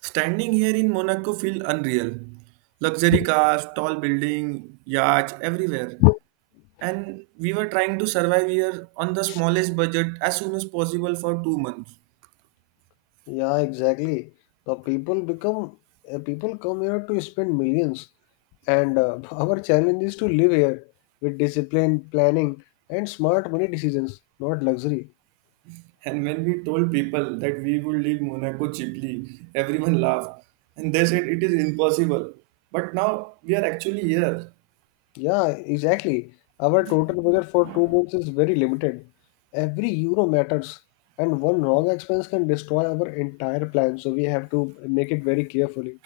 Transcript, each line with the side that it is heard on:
right: Standing here in Monaco feel unreal. Luxury cars, tall building, yachts everywhere. And we were trying to survive here on the smallest budget as soon as possible for 2 months.
left: Yeah, exactly. The people become People come here to spend millions, and our challenge is to live here with discipline, planning, and smart money decisions, not luxury.
right: And when we told people that we would leave Monaco cheaply, everyone laughed. And they said it is impossible. But now we are actually here.
left: Yeah, exactly. Our total budget for 2 months is very limited. Every euro matters, and one wrong expense can destroy our entire plan. So we have to make it very carefully.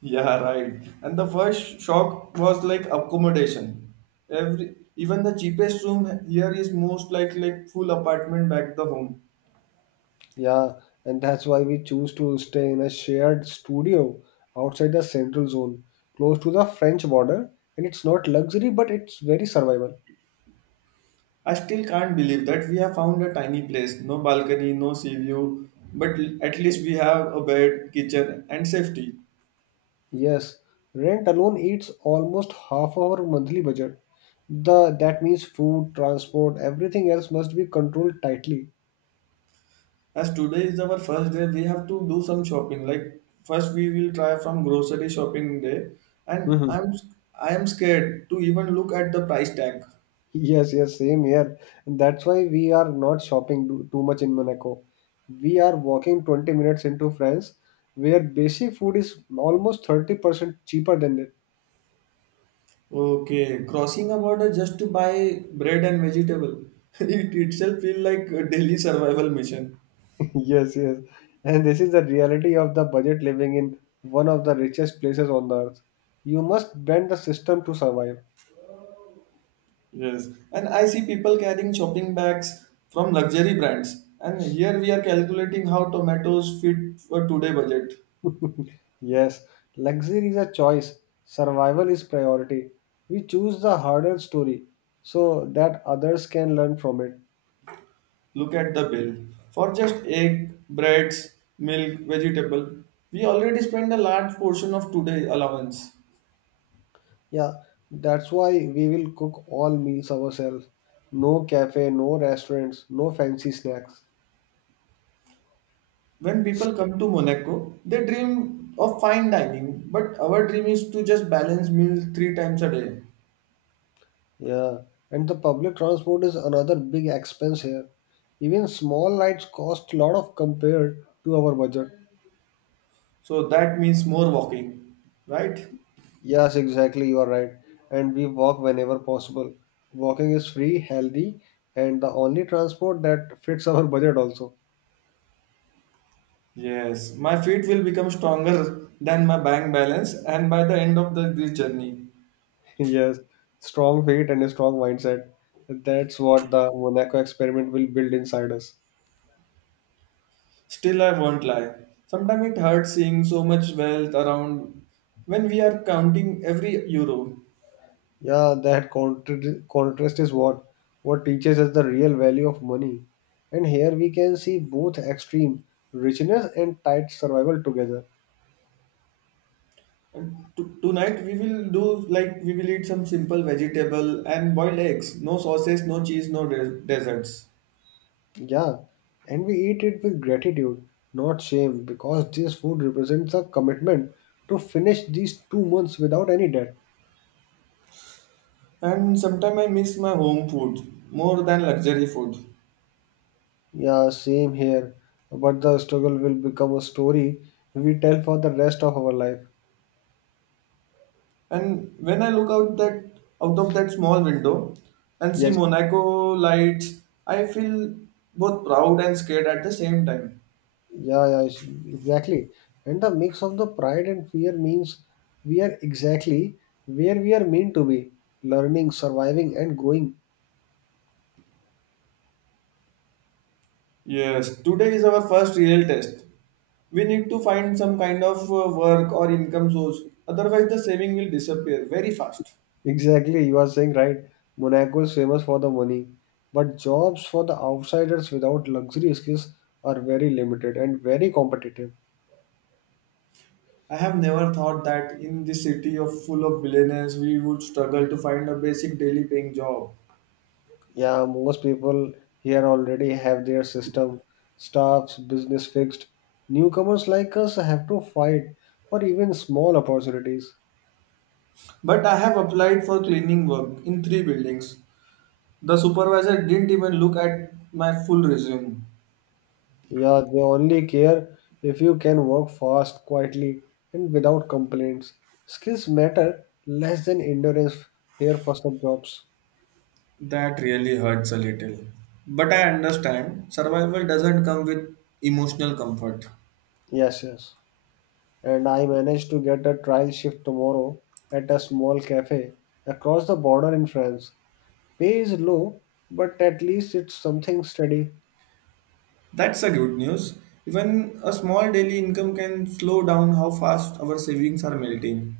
right: Yeah, right. And the first shock was like accommodation. Every even the cheapest room here is most like full apartment back the home.
left: Yeah, and that's why we choose to stay in a shared studio outside the central zone, close to the French border, and it's not luxury but it's very survival.
right: I still can't believe that we have found a tiny place, no balcony, no sea view, but at least we have a bed, kitchen, and safety.
left: Yes, rent alone eats almost half our monthly budget. The that means food, transport, everything else must be controlled tightly.
right: As today is our first day, we have to do some shopping. Like first, we will try from grocery shopping day, and
left: Mhm.
right: I am scared to even look at the price tag.
left: Yes, yes, same here. And that's why we are not shopping too much in Monaco. We are walking 20 minutes into France, where basic food is almost 30% cheaper than it.
right: Okay, crossing a border just to buy bread and vegetable. It itself feel like a daily survival mission.
left: Yes, yes. And this is the reality of the budget living in one of the richest places on the earth. You must bend the system to survive.
right: Yes. And I see people carrying shopping bags from luxury brands. And here we are calculating how tomatoes fit for today budget.
left: Yes, luxury is a choice, survival is priority. We choose the harder story so that others can learn from it.
right: Look at the bill. For just egg, breads, milk, vegetable, we already spend a large portion of today allowance.
left: Yeah, that's why we will cook all meals ourselves. No cafe, no restaurants, no fancy snacks.
right: When people come to Monaco, they dream of fine dining, but our dream is to just balance meal three times a day.
left: Yeah, and the public transport is another big expense here. Even small rides cost a lot of compared to our budget.
right: So that means more walking, right?
left: Yes, exactly, you are right. And we walk whenever possible. Walking is free, healthy, and the only transport that fits our budget also.
right: Yes, my feet will become stronger than my bank balance, and by the end of this journey,
left: Yes, strong faith and a strong mindset. That's what the Monaco experiment will build inside us.
right: still I won't lie. Sometimes it hurts seeing so much wealth around when we are counting every euro.
left: Yeah, that contrast is what teaches us the real value of money. And here we can see both extreme richness and tight survival together.
right: And to tonight we will do like we will eat some simple vegetable and boiled eggs. No sausage, no cheese, no desserts.
left: Yeah, and we eat it with gratitude, not shame, because this food represents a commitment to finish these 2 months without any debt.
right: And sometimes I miss my home food more than luxury food.
left: Yeah, same here. But the struggle will become a story we tell for the rest of our life.
right: And when I look out of that small window and see
left: Yes.
right: Monaco lights, I feel both proud and scared at the same time.
left: Yeah, yeah, exactly. And the mix of the pride and fear means we are exactly where we are meant to be, learning, surviving, and growing.
right: Yes, today is our first real test. We need to find some kind of work or income source. Otherwise, the saving will disappear very fast.
left: Exactly, you are saying right. Monaco is famous for the money, but jobs for the outsiders without luxury skills are very limited and very competitive.
right: I have never thought that in this city of full of billionaires, we would struggle to find a basic daily paying job.
left: Yeah, most people here already have their system, staffs, business fixed. Newcomers like us have to fight for even small opportunities.
right: But I have applied for cleaning work in three buildings. The supervisor didn't even look at my full resume.
left: Yeah, they only care if you can work fast, quietly, and without complaints. Skills matter less than endurance here for some jobs.
right: That really hurts a little. But I understand survival doesn't come with emotional comfort.
left: Yes, yes. And I managed to get a trial shift tomorrow at a small cafe across the border in France. Pay is low, but at least it's something steady.
right: That's a good news. Even a small daily income can slow down how fast our savings are melting.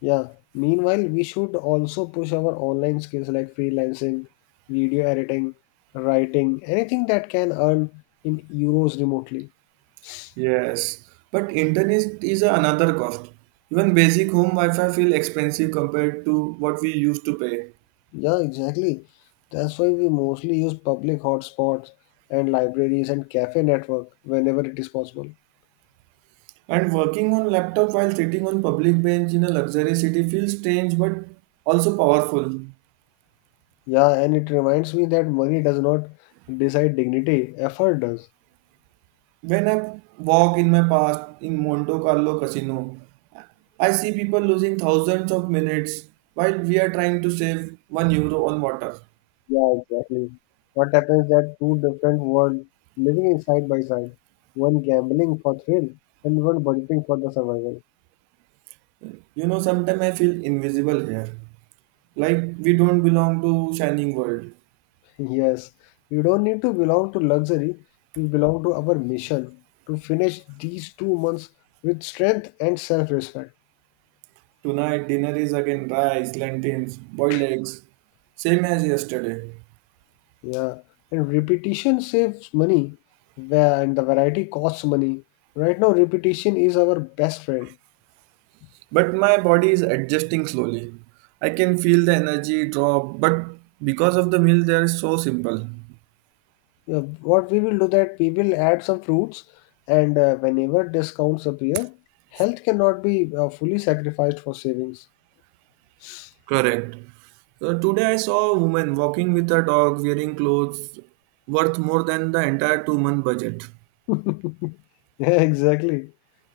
left: Yeah. Meanwhile, we should also push our online skills like freelancing, video editing, writing, anything that can earn in euros remotely.
right: Yes, but internet is another cost. Even basic home Wi-Fi feel expensive compared to what we used to pay.
left: Yeah, exactly. That's why we mostly use public hotspots and libraries and cafe network whenever it is possible.
right: And working on laptop while sitting on public bench in a luxury city feels strange but also powerful.
left: Yeah, and it reminds me that money does not decide dignity, effort does.
right: When I walk in my past in Monte Carlo casino, I see people losing thousands of minutes while we are trying to save €1 on water.
left: Yeah, exactly. What happens that two different worlds living in side by side, one gambling for thrill and one budgeting for the survival.
right: Sometimes I feel invisible here, like we don't belong to shining world.
left: Yes, we don't need to belong to luxury, we belong to our mission to finish these 2 months with strength and self-respect.
right: Tonight dinner is again rice, lentils, boiled eggs, same as yesterday.
left: Yeah, and repetition saves money, and the variety costs money. Right now, repetition is our best friend.
right: But my body is adjusting slowly. I can feel the energy drop, but because of the meal, they are so simple.
left: Yeah, what we will do that we will add some fruits, and whenever discounts appear, health cannot be fully sacrificed for savings.
right: Correct. Today I saw a woman walking with her dog wearing clothes worth more than the entire 2 month budget.
left: Yeah, exactly.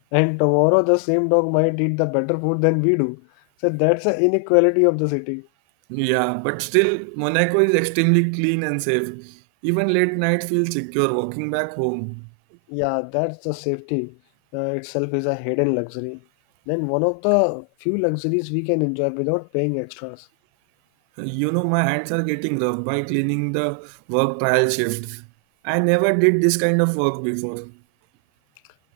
left: And tomorrow, the same dog might eat the better food than we do. So that's the inequality of the city.
right: Yeah, but still, Monaco is extremely clean and safe. Even late night feels secure walking back home.
left: Yeah, that's the safety itself is a hidden luxury. Then one of the few luxuries we can enjoy without paying extras.
right: My hands are getting rough by cleaning the work trial shift. I never did this kind of work before.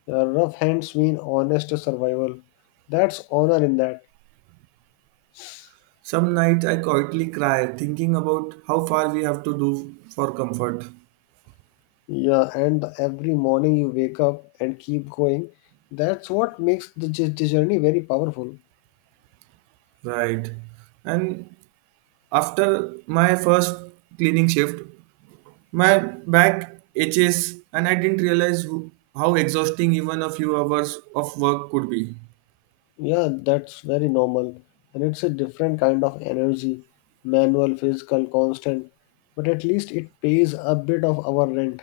left: Rough hands mean honest survival. That's honor in that.
right: Some nights I quietly cry thinking about how far we have to do for comfort.
left: Yeah, and every morning you wake up and keep going. That's what makes the journey very powerful.
right: Right. And after my first cleaning shift, my back itches and I didn't realize how exhausting even a few hours of work could be.
left: Yeah, that's very normal. And it's a different kind of energy manual, physical, constant. But at least it pays a bit of our rent.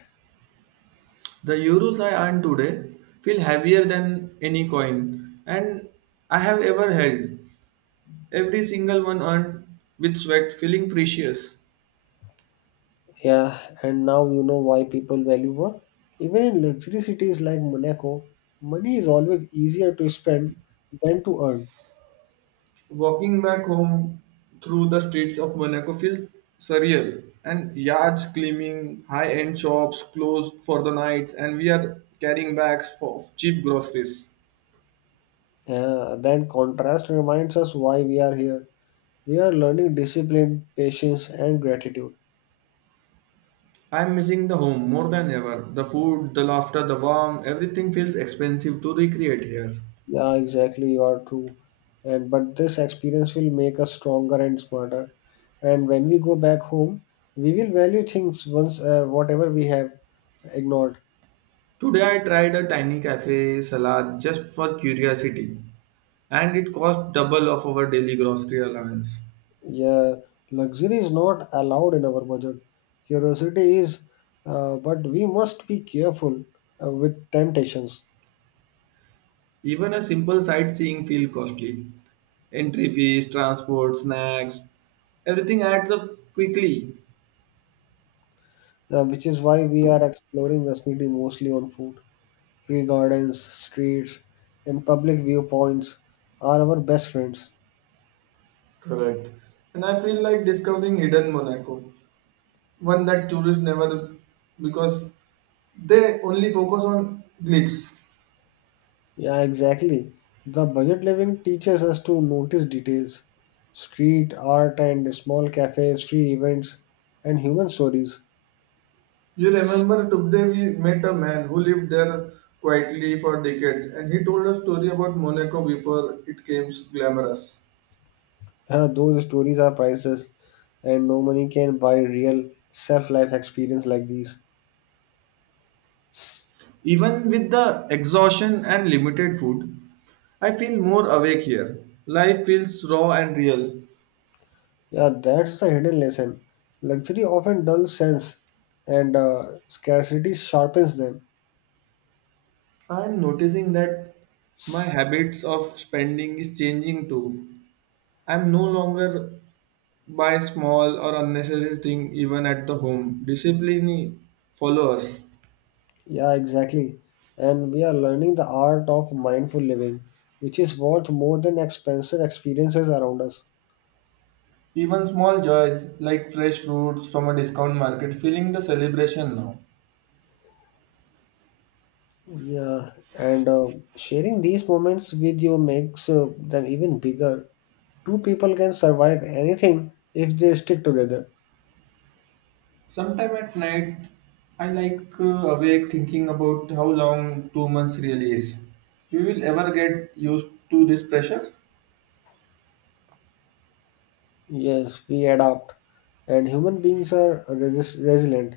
right: The euros I earn today feel heavier than any coin and I have ever held. Every single one earned with sweat, feeling precious.
left: Yeah, and now you know why people value work. Even in luxury cities like Monaco, money is always easier to spend than to earn.
right: Walking back home through the streets of Monaco feels surreal. And yards gleaming, high end shops closed for the night, and we are carrying bags for of cheap groceries.
left: Then contrast reminds us why we are here. We are learning discipline, patience, and gratitude.
right: I'm missing the home more than ever. The food, the laughter, the warmth, everything feels expensive to recreate here.
left: Yeah, exactly, you are true. And but this experience will make us stronger and smarter. And when we go back home, we will value things once whatever we have ignored.
right: Today I tried a tiny cafe salad just for curiosity, and it cost double of our daily grocery allowance.
left: Yeah, luxury is not allowed in our budget. Curiosity is, but we must be careful with temptations,
right: Even a simple sightseeing feels costly. Entry fees, transport, snacks, everything adds up quickly.
left: which is why we are exploring the city mostly on foot. Free gardens, streets, and public viewpoints are our best friends.
right: Correct. And I feel like discovering hidden Monaco, one that tourists never because they only focus on glitz.
left: Yeah, exactly. The budget living teaches us to notice details, street art, and small cafes, free events, and human stories.
right: You remember today we met a man who lived there quietly for decades and he told a story about Monaco before it came glamorous.
left: Those stories are priceless, and no money can buy real self life experience like these.
right: Even with the exhaustion and limited food, I feel more awake here. Life feels raw and real.
left: Yeah, that's the hidden lesson. Luxury often dulls sense, and scarcity sharpens them.
right: I'm noticing that my habits of spending is changing too. I'm no longer buy small or unnecessary thing even at the home. Discipline follows.
left: Yeah, exactly. And we are learning the art of mindful living, which is worth more than expensive experiences around us.
right: Even small joys like fresh fruits from a discount market feeling the celebration now.
left: Yeah, and sharing these moments with you makes them even bigger. Two people can survive anything if they stick together.
right: Sometime at night, I like awake thinking about how long 2 months really is. We will ever get used to this pressure.
left: Yes, we adapt, and human beings are resilient.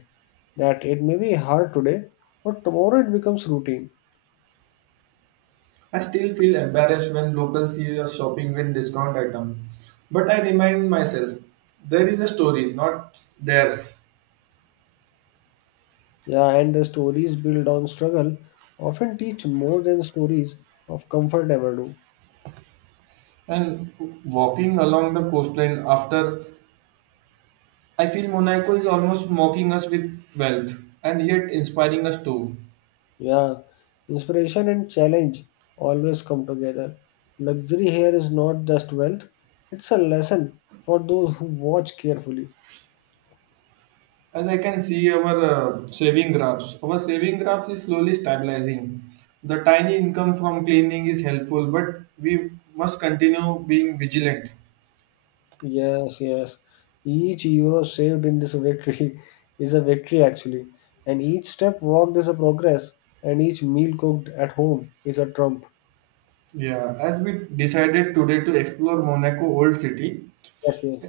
left: That it may be hard today, but tomorrow it becomes routine.
right: I still feel embarrassed when locals see us shopping with discount item, but I remind myself there is a story, not theirs.
left: Yeah, and the stories built on struggle often teach more than stories of comfort ever do.
right: And walking along the coastline after, I feel Monaco is almost mocking us with wealth and yet inspiring us too.
left: Yeah, inspiration and challenge always come together. Luxury here is not just wealth, it's a lesson for those who watch carefully.
right: As I can see our saving graphs is slowly stabilizing. The tiny income from cleaning is helpful, but we must continue being vigilant.
left: Yes, yes. Each euro saved in this victory is a victory actually, and each step walked is a progress, and each meal cooked at home is a trump.
right: Yeah, as we decided today to explore Monaco Old City,
left: Yes, yes.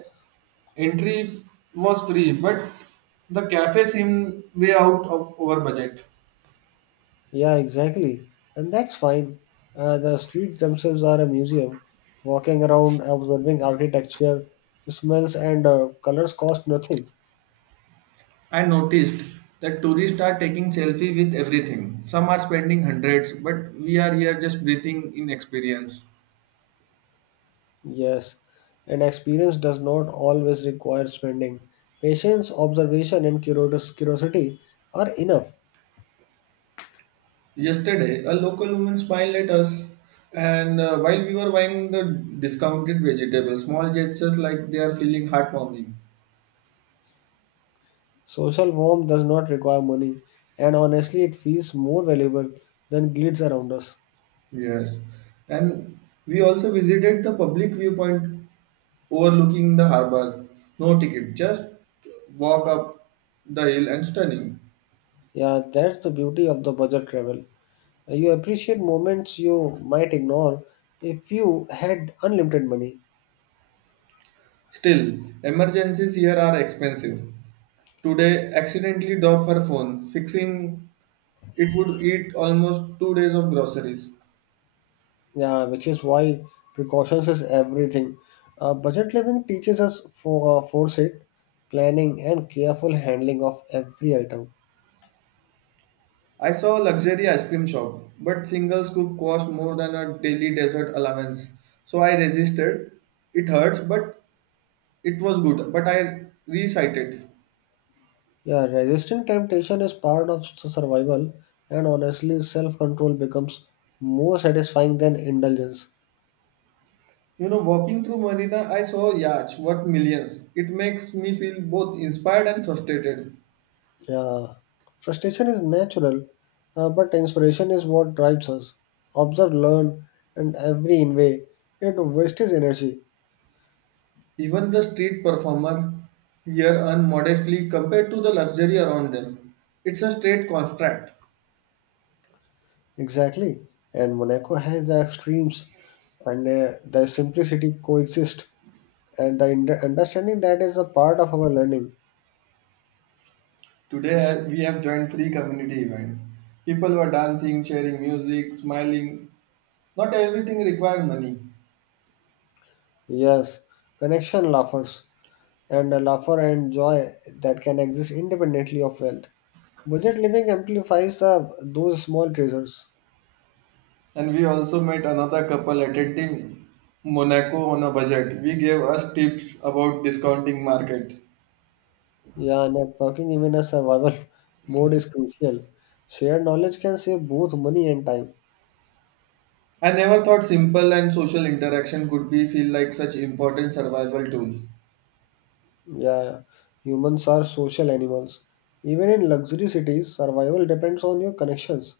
right: entry was free, but the cafe seemed way out of our budget.
left: Yeah, exactly. And that's fine. The streets themselves are a museum. Walking around, observing architecture, smells, and colors cost nothing.
right: I noticed that tourists are taking selfie with everything. Some are spending hundreds, but we are here just breathing in experience.
left: Yes. And experience does not always require spending. Patience, observation, and curiosity are enough.
right: Yesterday, a local woman smiled at us, and while we were buying the discounted vegetables, small gestures like they are feeling heartwarming.
left: Social warmth does not require money, and honestly, it feels more valuable than glitz around us.
right: Yes, and we also visited the public viewpoint overlooking the harbor. No ticket, just walk up the hill and stunning.
left: Yeah, that's the beauty of the budget travel. You appreciate moments you might ignore if you had unlimited money.
right: Still, emergencies here are expensive. Today, accidentally dropped her phone, fixing it would eat almost 2 days of groceries.
left: Yeah, which is why precautions is everything. Budget living teaches us for foresight, planning, and careful handling of every item.
right: I saw a luxury ice cream shop, but single scoop cost more than a daily dessert allowance. So I resisted. It hurts, but it was good. But I recited.
left: Yeah, resisting temptation is part of survival, and honestly, self control becomes more satisfying than indulgence.
right: Walking through Marina, I saw yachts worth millions. It makes me feel both inspired and frustrated.
left: Yeah, frustration is natural, but inspiration is what drives us. Observe, learn, and every in way, it wastes energy.
right: Even the street performer here earn modestly compared to the luxury around them. It's a straight contract.
left: Exactly. And Monaco has the extremes, and the simplicity coexist, and the understanding that is a part of our learning.
right: Today we have joined free community event. People were dancing, sharing music, smiling. Not everything requires money.
left: Yes, connection laughers. And a laughter and joy that can exist independently of wealth. Budget living amplifies those small treasures.
right: And we also met another couple attending Monaco on a budget. We gave us tips about discounting market.
left: Yeah, networking, even a survival mode, is crucial. Shared knowledge can save both money and time.
right: I never thought simple and social interaction could be feel like such important survival tool.
left: Yeah, humans are social animals. Even in luxury cities, survival depends on your connections.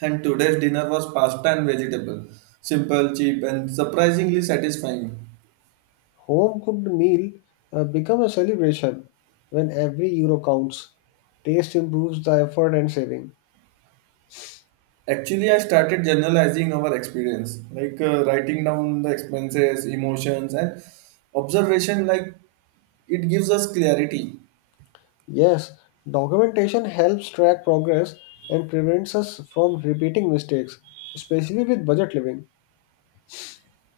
right: And today's dinner was pasta and vegetable. Simple, cheap and surprisingly satisfying.
left: Home cooked meal become a celebration when every euro counts. Taste improves the effort and saving.
right: Actually, I started generalizing our experience, like writing down the expenses, emotions, and observation. Like it gives us clarity.
left: Yes, documentation helps track progress and prevents us from repeating mistakes, especially with budget living.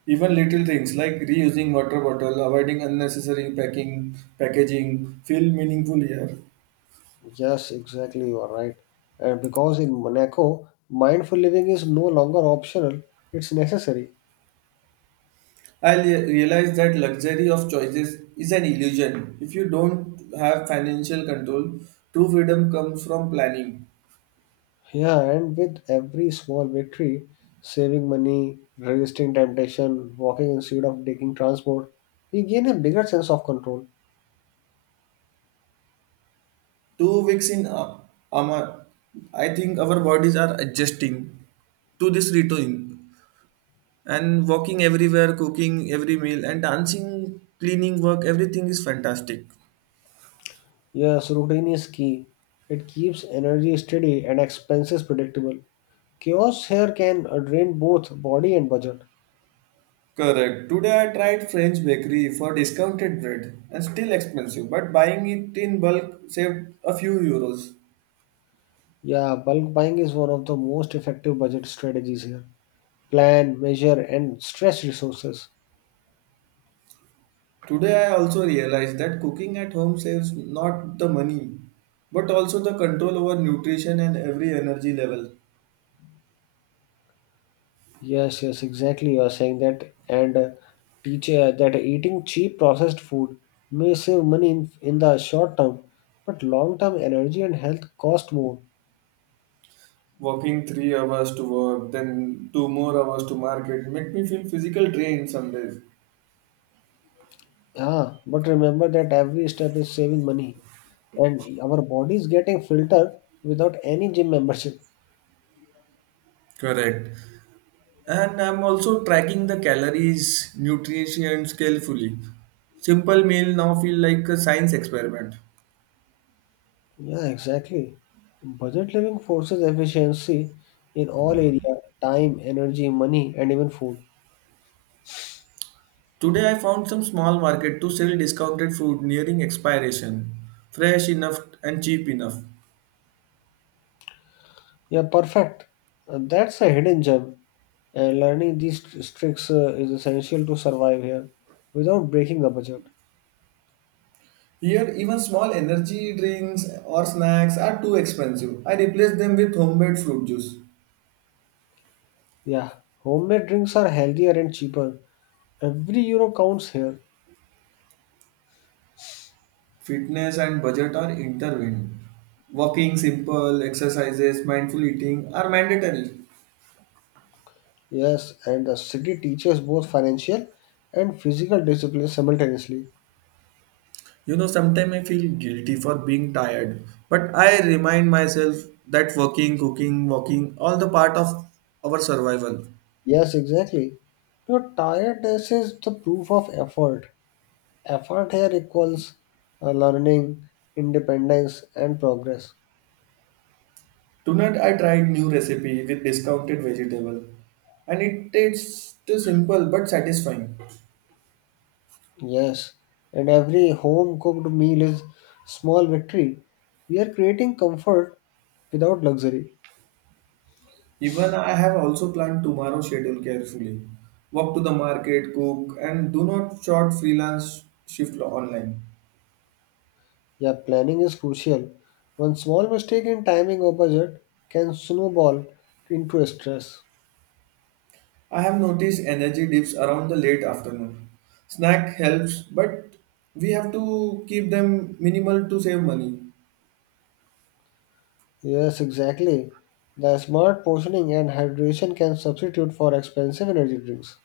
right: Even little things like reusing water bottle, avoiding unnecessary packing, packaging feel meaningful here.
left: Yes, exactly, you are right. And because in Monaco, mindful living is no longer optional, it's necessary.
right: I realized that luxury of choices is an illusion. If you don't have financial control, true freedom comes from planning.
left: Yeah, and with every small victory, saving money, resisting temptation, walking instead of taking transport, we gain a bigger sense of control.
right: 2 weeks in Amar, I think our bodies are adjusting to this routine and walking everywhere, cooking every meal, and dancing, cleaning work, everything is fantastic.
left: Yes, routine is key. It keeps energy steady and expenses predictable. Chaos here can drain both body and budget.
right: Correct. Today I tried French bakery for discounted bread and still expensive, but buying it in bulk saved a few euros.
left: Yeah, bulk buying is one of the most effective budget strategies here. Plan, measure, and stress resources.
right: Today I also realized that cooking at home saves not the money, but also the control over nutrition and every energy level.
left: Yes, yes, exactly. You are saying that, and teach that eating cheap processed food may save money in the short term, but long term energy and health cost more.
right: Working 3 hours to work, then 2 more hours to market, make me feel physical drain some days.
left: Yeah, but remember that every step is saving money, and our body is getting filtered without any gym membership.
right: Correct. And I'm also tracking the calories, nutrition carefully. Simple meal now feel like a science experiment.
left: Yeah, exactly. Budget living forces efficiency in all area, time, energy, money, and even food.
right: Today I found some small market to sell discounted food nearing expiration, fresh enough and cheap enough.
left: Yeah, perfect. That's a hidden gem. And learning these tricks is essential to survive here without breaking the budget.
right: Here, even small energy drinks or snacks are too expensive. I replace them with homemade fruit juice.
left: Yeah, homemade drinks are healthier and cheaper. Every euro counts here.
right: Fitness and budget are intertwined. Walking, simple exercises, mindful eating are mandatory.
left: Yes, and the city teaches both financial and physical discipline simultaneously.
right: Sometimes I feel guilty for being tired, but I remind myself that working, cooking, walking, all the part of our survival.
left: Yes, exactly. Your tiredness is the proof of effort. Effort here equals learning, independence, and progress.
right: Tonight I tried new recipe with discounted vegetable, and it tastes too simple but satisfying.
left: Yes, and every home cooked meal is small victory. We are creating comfort without luxury.
right: Even I have also planned tomorrow schedule carefully. Walk to the market, cook, and do not short freelance shift online.
left: Yeah, planning is crucial. One small mistake in timing or budget can snowball into stress.
right: I have noticed energy dips around the late afternoon. Snack helps, but we have to keep them minimal to save money.
left: Yes, exactly. The smart portioning and hydration can substitute for expensive energy drinks.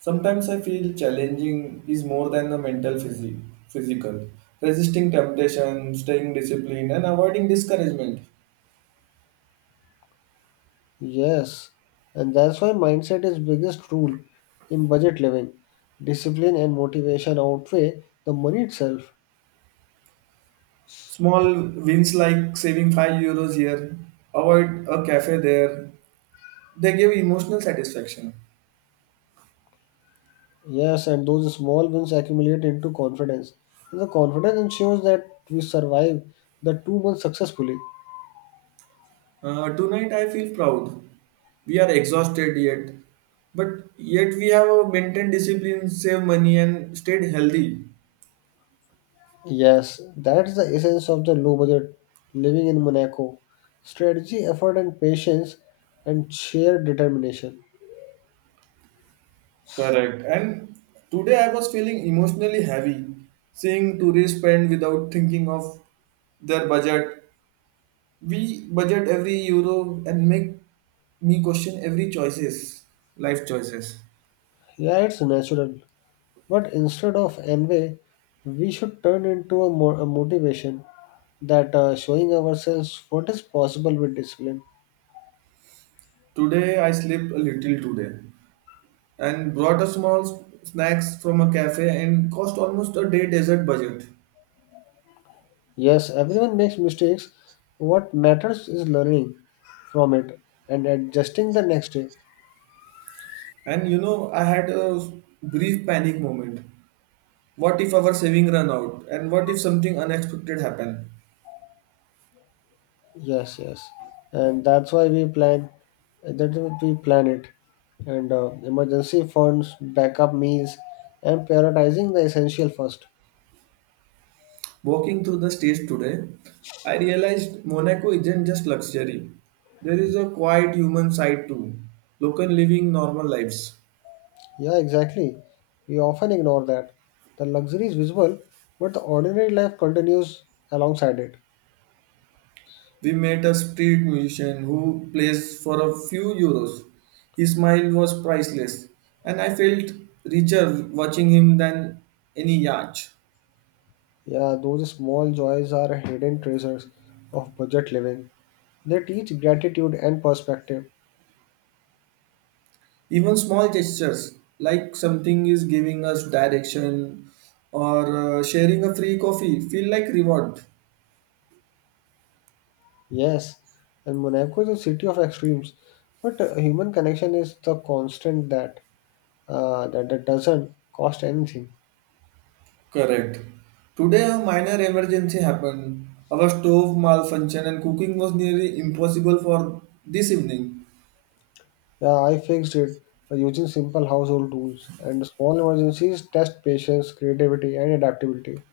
right: Sometimes I feel challenging is more than the mental physical. Resisting temptation, staying disciplined, and avoiding discouragement.
left: Yes, and that's why mindset is biggest rule in budget living. Discipline and motivation outweigh the money itself.
right: Small wins like saving €5 here, avoid a cafe there, they give emotional satisfaction.
left: Yes, and those small wins accumulate into confidence. And the confidence ensures that we survive the 2 months successfully.
right: Tonight I feel proud. We are exhausted yet, but yet we have maintained discipline, saved money, and stayed healthy.
left: Yes, that's the essence of the low budget living in Monaco. Strategy, effort and patience and sheer determination.
right: Correct. And today I was feeling emotionally heavy, seeing tourists spend without thinking of their budget. We budget every euro and make me question every choices, life choices.
left: Yeah, it's natural. But instead of envy, we should turn into a motivation that showing ourselves what is possible with discipline.
right: Today I slept a little today, and brought a small snacks from a cafe and cost almost a day desert budget.
left: Yes, everyone makes mistakes. What matters is learning from it and adjusting the next day.
right: And I had a brief panic moment. What if our saving run out? And what if something unexpected happen?
left: Yes, yes, and that's why we plan. That we plan it, and emergency funds, backup meals, and prioritizing the essential first.
right: Walking through the stage today, I realized Monaco isn't just luxury. There is a quiet human side too. Local living normal lives.
left: Yeah, exactly. We often ignore that. The luxury is visible, but the ordinary life continues alongside it.
right: We met a street musician who plays for a few euros. His smile was priceless, and I felt richer watching him than any yacht.
left: Yeah, those small joys are hidden treasures of budget living. They teach gratitude and perspective.
right: Even small gestures, like something is giving us direction or sharing a free coffee, feel like reward.
left: Yes, and Monaco is a city of extremes, but human connection is the constant that doesn't cost anything.
right: Correct. Today, a minor emergency happened. Our stove malfunctioned, and cooking was nearly impossible for this evening.
left: Yeah, I fixed it by using simple household tools, and small emergencies test patience, creativity, and adaptability.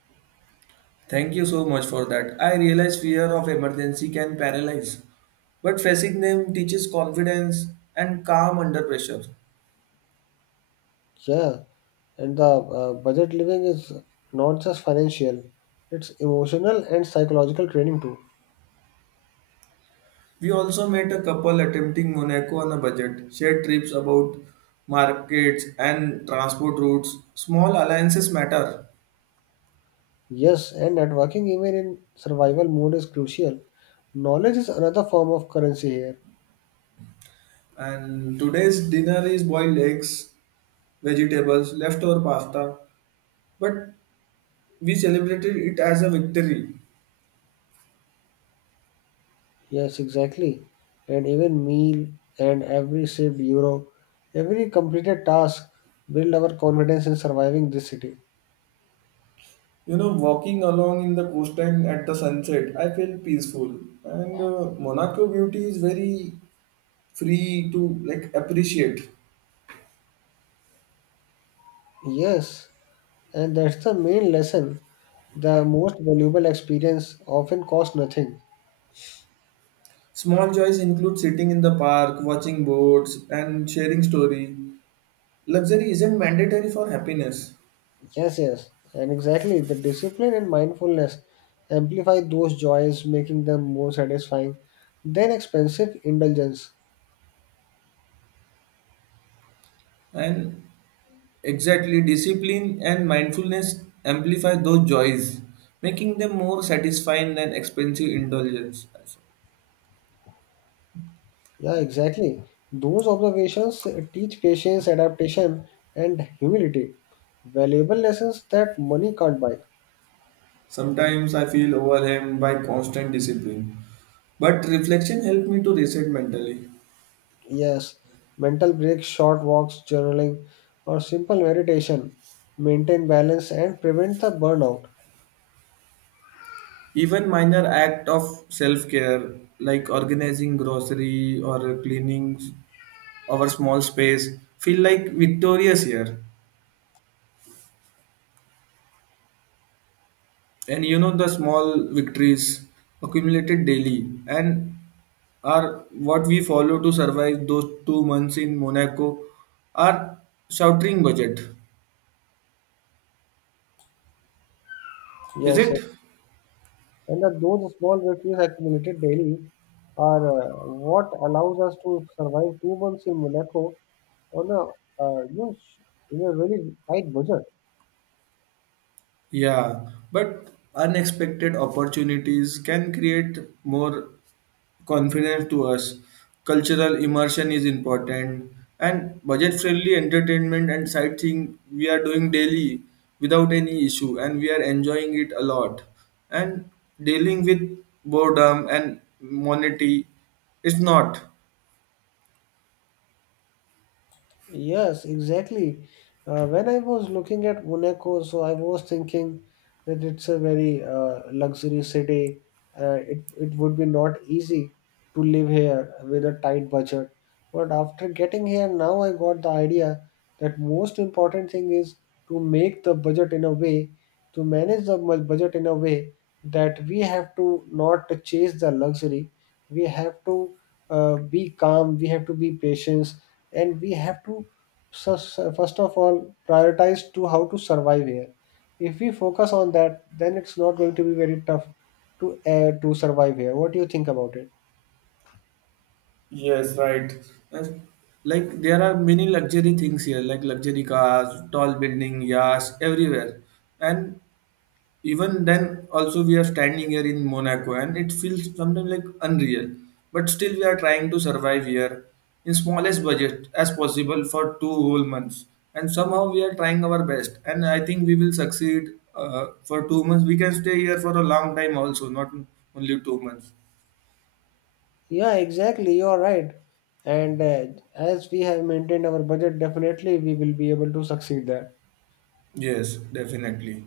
right: Thank you so much for that. I realize fear of emergency can paralyze, but facing them teaches confidence and calm under pressure.
left: Yeah, and the budget living is not just financial, it's emotional and psychological training too.
right: We also met a couple attempting Monaco on a budget, shared trips about markets and transport routes. Small alliances matter.
left: Yes, and networking even in survival mode is crucial. Knowledge is another form of currency here.
right: And today's dinner is boiled eggs, vegetables, leftover pasta, but we celebrated it as a victory.
left: Yes, exactly. And even meal and every saved euro, every completed task build our confidence in surviving this city.
right: Walking along in the coastline at the sunset, I feel peaceful. And Monaco beauty is very free to like appreciate.
left: Yes, and that's the main lesson. The most valuable experience often costs nothing.
right: Small joys include sitting in the park, watching boats, and sharing story. Luxury isn't mandatory for happiness.
left: Yes, yes, and exactly. The discipline and mindfulness amplify those joys, making them more satisfying than expensive indulgence.
right: And exactly, discipline and mindfulness amplify those joys, making them more satisfying than expensive indulgence.
left: Yeah, exactly. Those observations teach patience, adaptation, and humility, valuable lessons that money can't buy.
right: Sometimes I feel overwhelmed by constant discipline, but reflection helped me to reset mentally.
left: Yes, mental breaks, short walks, journaling, or simple meditation maintain balance and prevent the burnout.
right: Even minor act of self-care like organizing grocery or cleaning our small space feel like victorious here. And you know the small victories accumulated daily and are what we follow to survive those 2 months in Monaco are sheltering budget. Is
left: Yes,
right: it?
left: yes. And that those small victories accumulated daily are what allows us to survive 2 months in Monaco on a uh, you know, sh- in a really tight budget.
right: Yeah, but unexpected opportunities can create more confidence to us. Cultural immersion is important, and budget friendly entertainment and sightseeing we are doing daily without any issue, and we are enjoying it a lot. And dealing with boredom and monotony is not.
left: Yes, exactly. When I was looking at Monaco, so I was thinking that it's a very luxury city. It would be not easy to live here with a tight budget. But after getting here, now I got the idea that most important thing is to make the budget in a way to manage the budget in a way that we have to not chase the luxury. We have to be calm. We have to be patient and we have to first of all prioritize to how to survive here. If we focus on that then it's not going to be very tough to survive here. What do you think about it?
right: Yes, right. Yes. Like there are many luxury things here, like luxury cars, tall building, yachts, everywhere. And even then also we are standing here in Monaco, and it feels sometimes like unreal, but still we are trying to survive here in smallest budget as possible for 2 whole months, and somehow we are trying our best, and I think we will succeed. For 2 months we can stay here for a long time also, not only 2 months.
left: Yeah, exactly, you are right. And as we have maintained our budget definitely we will be able to succeed there.
right: Yes, definitely.